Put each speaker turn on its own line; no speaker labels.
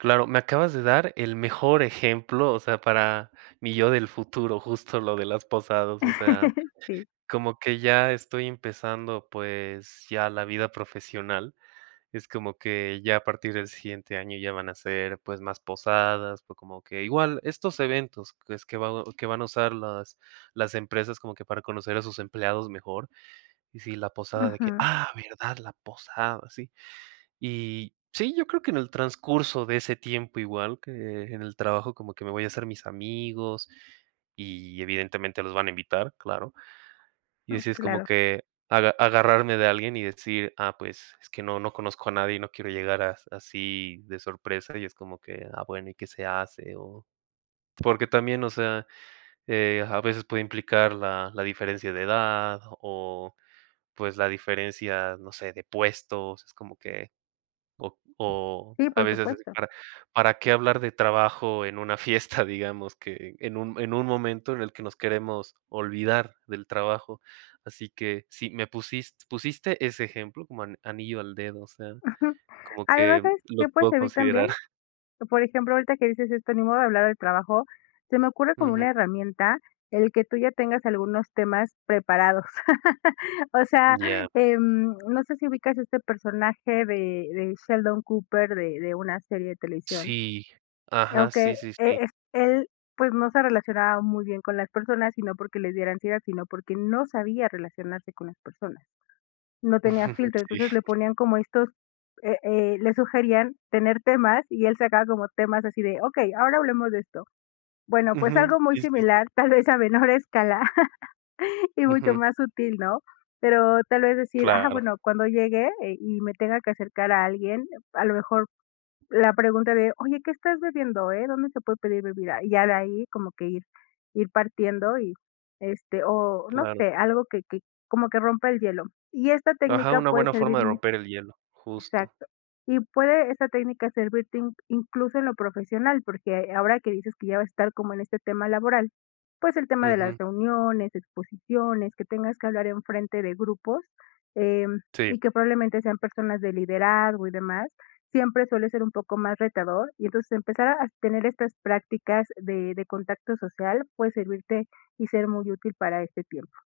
Claro, me acabas de dar el mejor ejemplo, o sea, para mi yo del futuro, justo lo de las posadas, o sea,
Sí.
como que ya estoy empezando, pues, ya la vida profesional, es como que ya a partir del siguiente año ya van a ser, pues, más posadas, fue como que igual estos eventos que es que va que van a usar las las empresas como que para conocer a sus empleados mejor. Y sí, la posada de que:
Ujú.
''Ah, verdad, la posada'', sí. Y sí, yo creo que en el transcurso de ese tiempo, igual que en el trabajo, como que me voy a hacer mis amigos y, evidentemente, los van a invitar, claro. Y
Mm,
así es como
claro.
que aga agarrarme de alguien y decir: ''Ah, pues es que no, no conozco a nadie'', y no quiero llegar a así de sorpresa y es como que, ah, bueno, ¿y qué se hace? O porque también, o sea, eh, a veces puede implicar la la diferencia de edad o, pues, la diferencia, no sé, de puestos, es como que o o
Sí,
a
por
veces
supuesto.
para para qué hablar de trabajo en una fiesta, digamos, que en un en un momento en el que nos queremos olvidar del trabajo. Así que sí, me pusis pusiste ese ejemplo co como anillo al dedo, o sea,
Ujú.
como que
Además, ¿sabes
lo
que puedes
puedo
servir también?
considerar.
Por ejemplo, ahorita que dices esto, ni modo de hablar al trabajo, se me ocurre como
Ujú.
una herramienta el que tú ya tengas algunos temas preparados. O sea,
Ya.
em, no sé si ubicas este personaje de de Sheldon Cooper, de de una serie de televisión.
Sí, ajá,
Aunque
sí, sí, sí.
e él, pues, no se relacionaba muy bien con las personas, sino porque le diera ansiedad, sino porque no sabía relacionarse con las personas. No tenía filtro, entonces le
Sí.
ponían como estos, eh eh le sugerían tener temas y él sacaba como temas así de: "Okey, ahora hablemos de esto". Bueno, pues
Ujú,
algo muy
sí, sí, sí.
similar, tal vez a menor escala y mucho
Ujú.
más útil, ¿no? Pero tal vez decir: ''Ah,
Claro.
bueno, cuando llegue eh, y me tenga que acercar a alguien'', a lo mejor la pregunta de: ''Oye, ¿qué estás bebiendo, eh? ¿Dónde se puede pedir bebida?". Y ya de ahí como que ir ir partiendo y, este o no
Claro.
sé algo que que como que rompa el hielo. Y esta
Ajá,
técnica
una
puede
buena forma
servir,
de
muy
romper el hielo, justo.
exacto. Y puede esta técnica servirte in-incluso en lo profesional porque ahora que dices que ya va estar como en este tema laboral. Pues el tema de las
Ujú.
reuniones, exposiciones, que tengas que hablar en frente de grupos, em,
Sí.
y que probablemente sean personas de liderazgo y demás, siempre suele ser un poco más retador y entonces empezar a tener estas prácticas de de contacto social puede servirte y ser muy útil para este tiempo.